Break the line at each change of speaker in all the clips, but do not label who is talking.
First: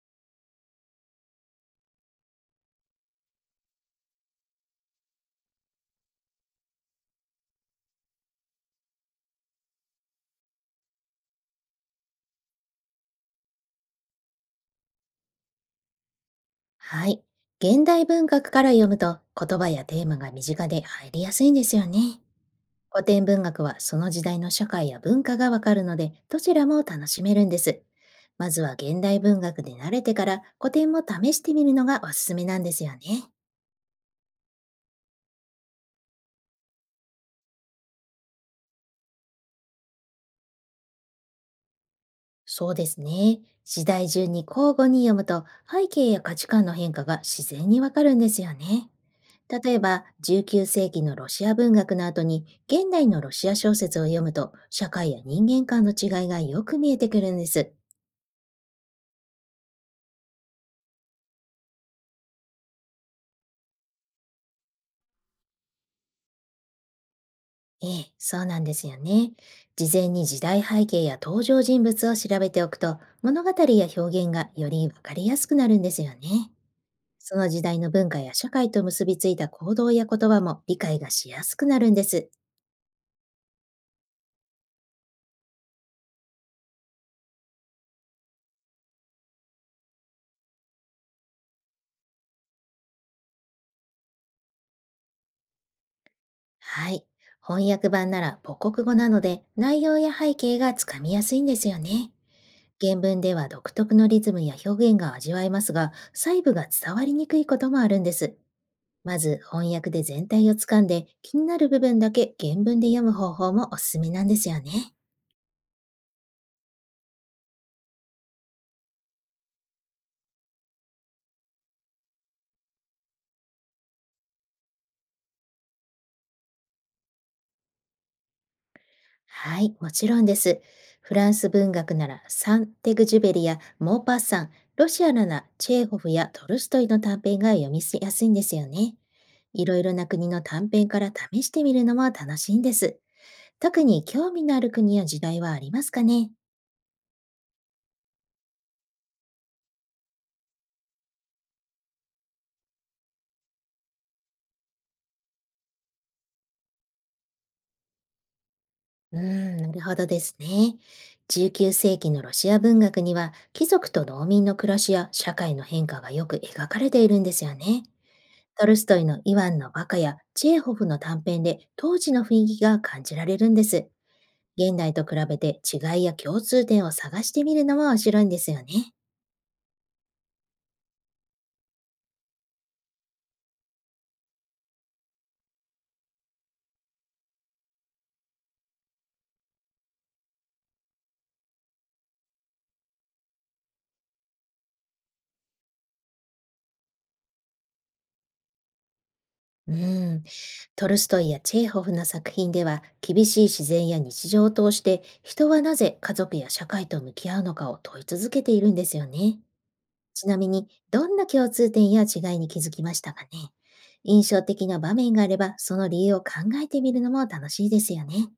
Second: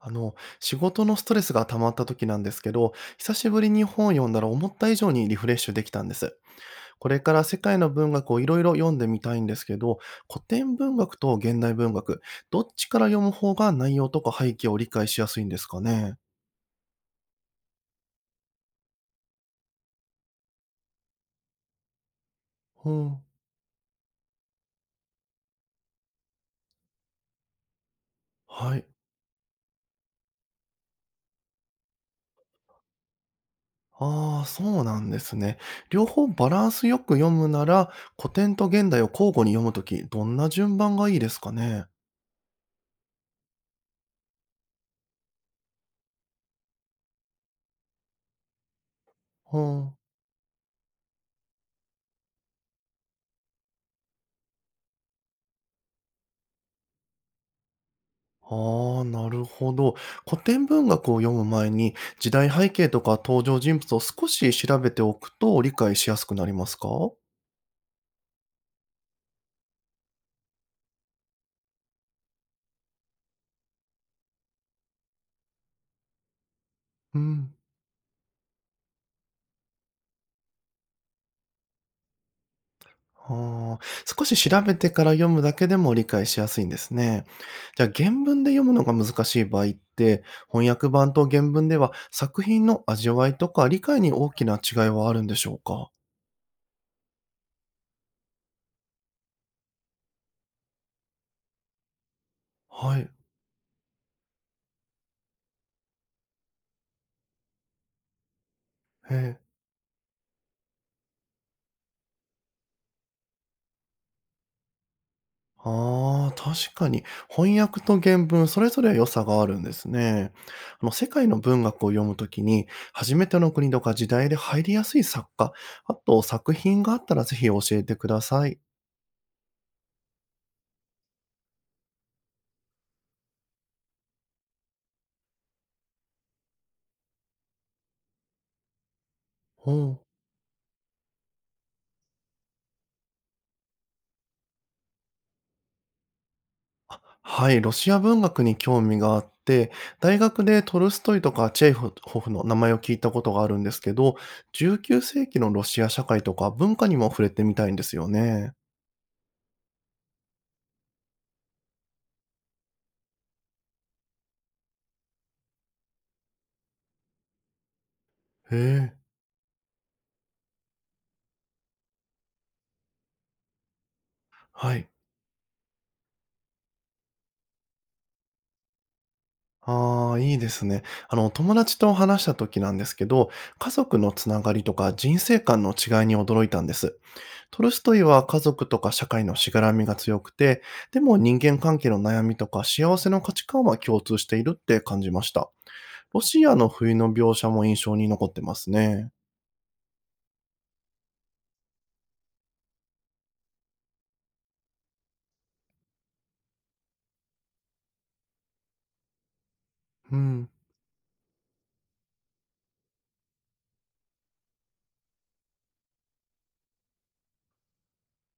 仕事のストレスが溜まった時なんですけど、久しぶりに本を読んだら思った以上にリフレッシュできたんです。これから世界の文学をいろいろ読んでみたいんですけど、古典文学と現代文学、どっちから読む方が内容とか背景を理解しやすいんですかね。
はい。現代文学から読むと言葉やテーマが身近で入りやすいんですよね。
う
古
ん。
典文学はその時代の社会や文化がわかるので、どちらも楽しめるんです。まずは
はい。
現代文学で慣れてから古典も試してみるのがおすすめなんですよね。
ああ、そうなんですね。両方バランスよく読むなら、古典と現代を交互に読むとき、どんな順番がいいですかね。
そうですね。次第順に交互に読むと、背景や価値観の変化が自然にわかるんですよね。
う
例え
ん。
ば19世紀のロシア文学の後に現代のロシア小説を読むと、社会や人間観の違いがよく見えてくるんです。
ああ、なるほど。古典文学を読む前に、時代背景とか登場人物を少し調べておくと理解しやすくなりますか。
ええ、そうなんですよね。事前に時代背景や登場人物を調べておくと、物語や表現がよりわかりやすくなるんですよね。
う
その
ん。
時代の文化や社会と結びついた行動や言葉も理解がしやすくなるんです。
ああ、少し調べてから読むだけでも理解しやすいんですね。じゃあ原文で読むのが難しい場合って、翻訳版と原文では作品の味わいとか理解に大きな違いはあるんでしょうか。
はい。翻訳版なら母国語なので、内容や背景がつかみやすいんですよね。原
はい。
文では独特のリズムや表現が味わえますが、細部が伝わりにくいこともあるんです。
へ
まず
え。
翻訳で全体をつかんで、気になる部分だけ原文で読む方法もおすすめなんですよね。
ああ、確かに。翻訳と原文、それぞれ良さがあるんですね。世界の文学を読むときに、初めての国とか時代で入りやすい作家、あと作品があったらぜひ教えてください。
はい、もちろんです。フランス文学ならサン・テグジュベリやモーパッサン、ロシアならチェーホフやトルストイの短編が読みやすいんですよね。い
う
ろいろ
ん。
な国の短編から試してみるのも楽しいんです。特に興味のある国や時代はありますかね？
あ、はい、ロシア文学に興味があって、大学でトルストイとかチェーホフの名前を聞いたことがあるんですけど、19世紀のロシア社会とか文化にも触れてみたいんですよね。
なるほどですね。19世紀のロシア文学には貴族と農民の暮らしや社会の変化がよく描かれているんですよね。
へ
トルス
え。
トイのイワンのバカやチェーホフの短編で当時の雰囲気が感じられるんです。
は
現
い。
代と比べて違いや共通点を探してみるのも面白いんですよね。
ああ、いいですね。友達と話した時なんですけど、家族のつながりとか人生観の違いに驚いたんです。トルストイは家族とか社会のしがらみが強くて、でも人間関係の悩みとか幸せの価値観は共通しているって感じました。ロシアの冬の描写も印象に残ってますね。
うん。トルストイやチェーホフの作品では、厳しい自然や日常を通して、人はなぜ家族や社会と向き合うのかを問い続けているんですよね。
う
ちな
ん。
みに、どんな共通点や違いに気づきましたかね？印象的な場面があれば、その理由を考えてみるのも楽しいですよね。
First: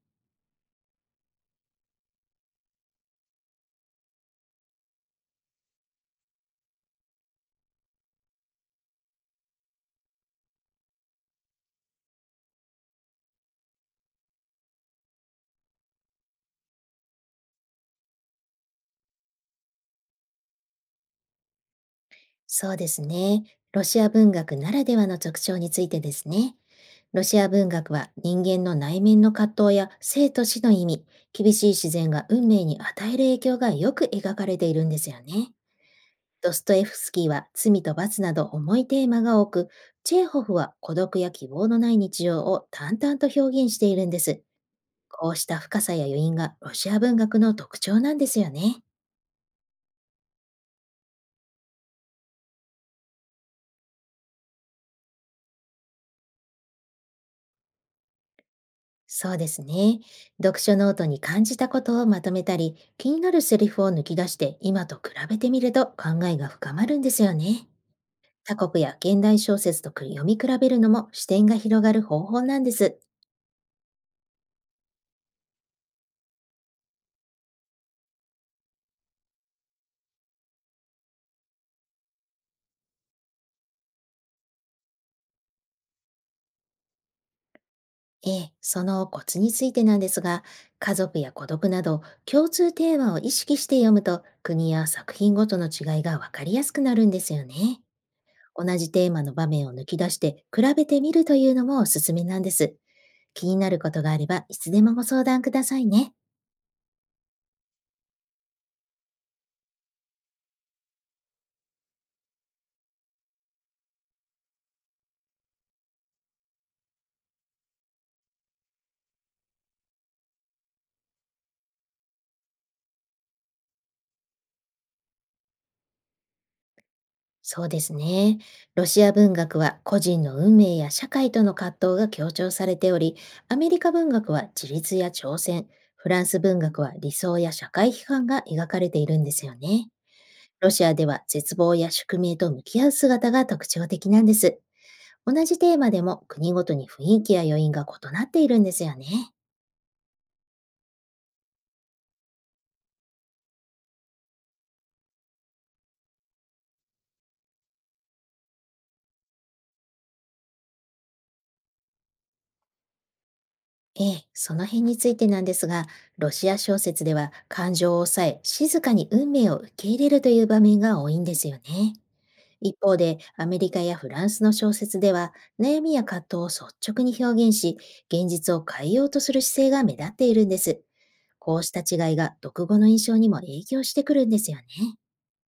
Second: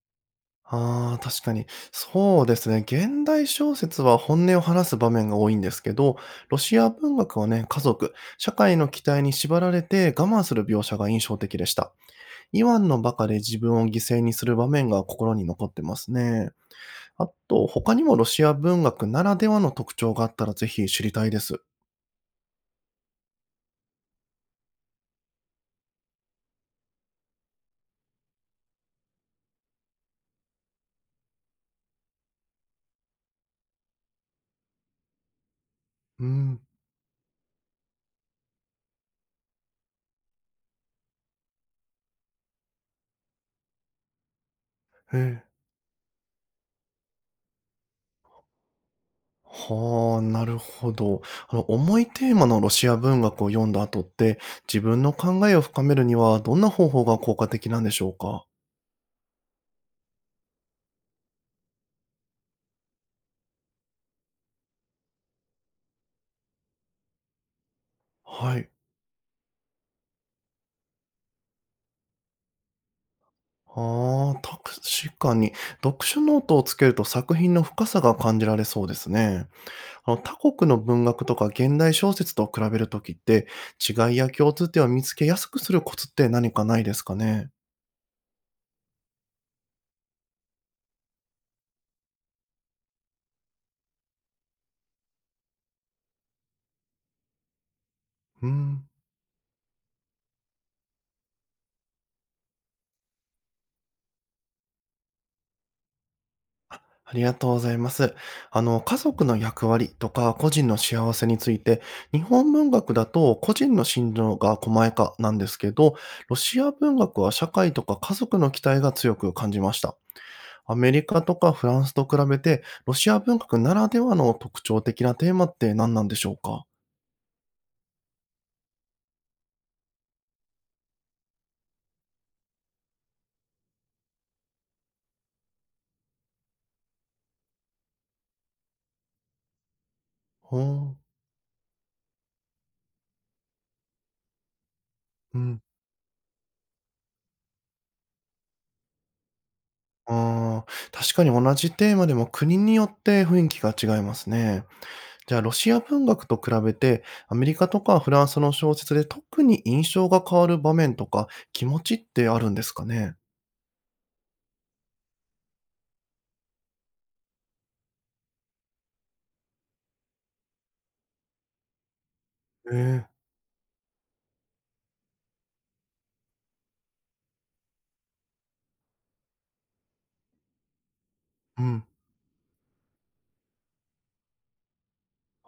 ああ、確かに。そうですね。現代小説は本音を話す場面が多いんですけど、ロシア文学はね、家族、社会の期待に縛られて我慢する描写が印象的でした。イワンのバカで自分を犠牲にする場面が心に残ってますね。あと、他にもロシア文学ならではの特徴があったらぜひ知りたいです。
そうですね。ロシア文学ならではの特徴についてですね。ロシア文学は人間の内面の葛藤や生と死の意味、厳しい自然が運命に与える影響がよく描かれているんですよね。
う
ド
ん。
ストエフスキーは罪と罰など重いテーマが多く、チェーホフは孤独や希望のない日常を淡々と表現しているんです。
へ
こう
え。
した深さや余韻がロシア文学の特徴なんですよね。
はあ、なるほど。重いテーマのロシア文学を読んだ後って、自分の考えを深めるにはどんな方法が効果的なんでしょうか。
そうですね。読書ノートに感じたことをまとめたり、気になるセリフを抜き出して今と比べてみると、考えが深まるんですよね。他
はい。
国や現代小説と読み比べるのも視点が広がる方法なんです。
ああ、確かに、読書ノートをつけると作品の深さが感じられそうですね。他国の文学とか現代小説と比べるときって、違いや共通点を見つけやすくするコツって何かないですかね。
ええ、そのコツについてなんですが、家族や孤独など共通テーマを意識して読むと、国や作品ごとの違いがわかりやすくなるんですよね。
う
同
ん。
じテーマの場面を抜き出して比べてみるというのもおすすめなんです。気になることがあれば、いつでもご相談くださいね。
ありがとうございます。家族の役割とか個人の幸せについて、日本文学だと個人の心情が細やかなんですけど、ロシア文学は社会とか家族の期待が強く感じました。アメリカとかフランスと比べて、ロシア文学ならではの特徴的なテーマって何なんでしょうか。
そうですね。ロシア文学は個人の運命や社会との葛藤が強調されており、アメリカ文学は自立や挑戦、フランス文学は理想や社会批判が描かれているんですよね。ロシア
ほ
で
う。
は絶望や宿命と向き合う姿が特徴的なんです。同
う
じ
ん。
テーマでも国ごとに雰囲気や余韻が異なっているんですよね。
あー確かに同じテーマでも国によって雰囲気が違いますね。じゃあ、ロシア文学と比べて、アメリカとかフランスの小説で特に印象が変わる場面とか、気持ちってあるんですかね？
ええ、その辺についてなんですが、ロシア小説では感情を抑え、静かに運命を受け入れるという場面が多いんですよね。
え
一方
え、
で、アメリカやフランスの小説では、悩みや葛藤を率直に表現し、現実を変えようとする姿勢が目立っているんです。こ
う
うした
ん。
違いが読後の印象にも影響してくるんですよね。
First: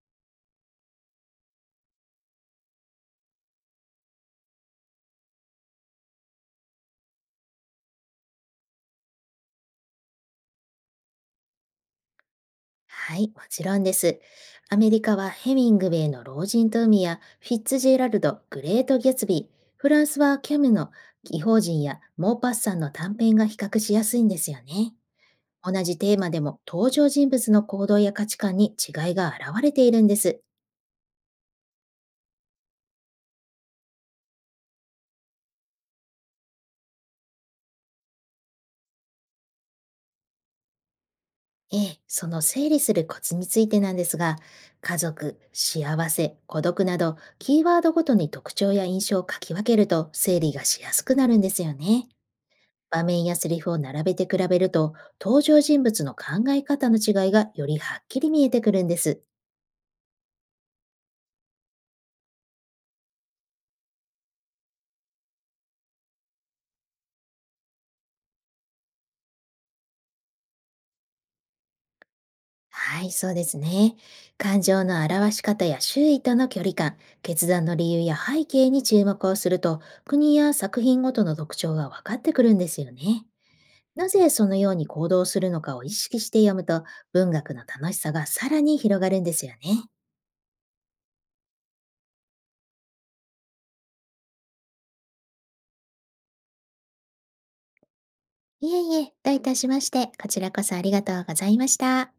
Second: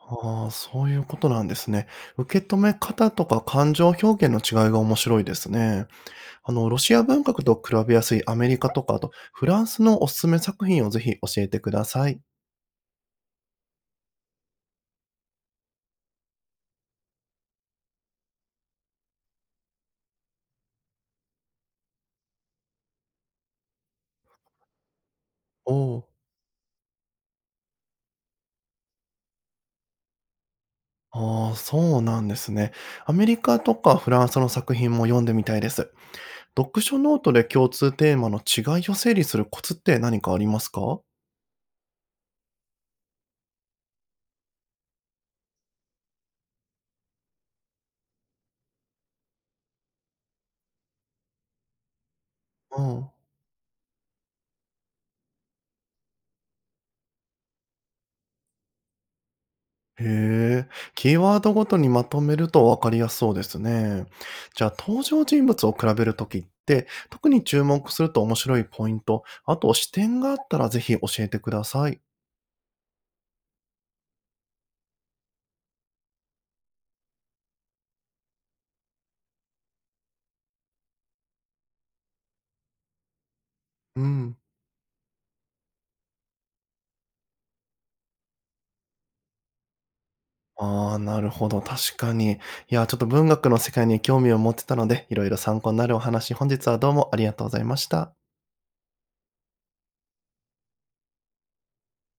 ああ、そういうことなんですね。受け止め方とか感情表現の違いが面白いですね。ロシア文学と比べやすいアメリカとか、あとフランスのおすすめ作品をぜひ教えてください。
はい、もちろんです。アメリカはヘミングウェイの老人と海やフィッツジェラルド、グレート・ギャツビー、フランスはキャムの異邦人やモーパッサンの短編が比較しやすいんですよね。
お
同じ
お。
テーマでも登場人物の行動や価値観に違いが現れているんです。
ああ、そうなんですね。アメリカとかフランスの作品も読んでみたいです。読書ノートで共通テーマの違いを整理するコツって何かありますか。
ええ、その整理するコツについてなんですが、家族、幸せ、孤独など、キーワードごとに特徴や印象を書き分けると、整理がしやすくなるんですよね。
う
場
ん。
面やセリフを並べて比べると、登場人物の考え方の違いがよりはっきり見えてくるんです。
へえ、キーワードごとにまとめると分かりやすそうですね。じゃあ登場人物を比べるときって、特に注目すると面白いポイント、あと視点があったらぜひ教えてください。
はい、そうですね。感情の表し方や周囲との距離感、決断の理由や背景に注目をすると、国や作品ごとの特徴が分かってくるんですよね。
う
なぜ
ん。
そのように行動するのかを意識して読むと、文学の楽しさがさらに広がるんですよね。
ああ、なるほど。確かに。いや、ちょっと文学の世界に興味を持ってたので、いろいろ参考になるお話、本日はどうもありがとうございました。
いえいえ、どういたしまして、こちらこそありがとうございました。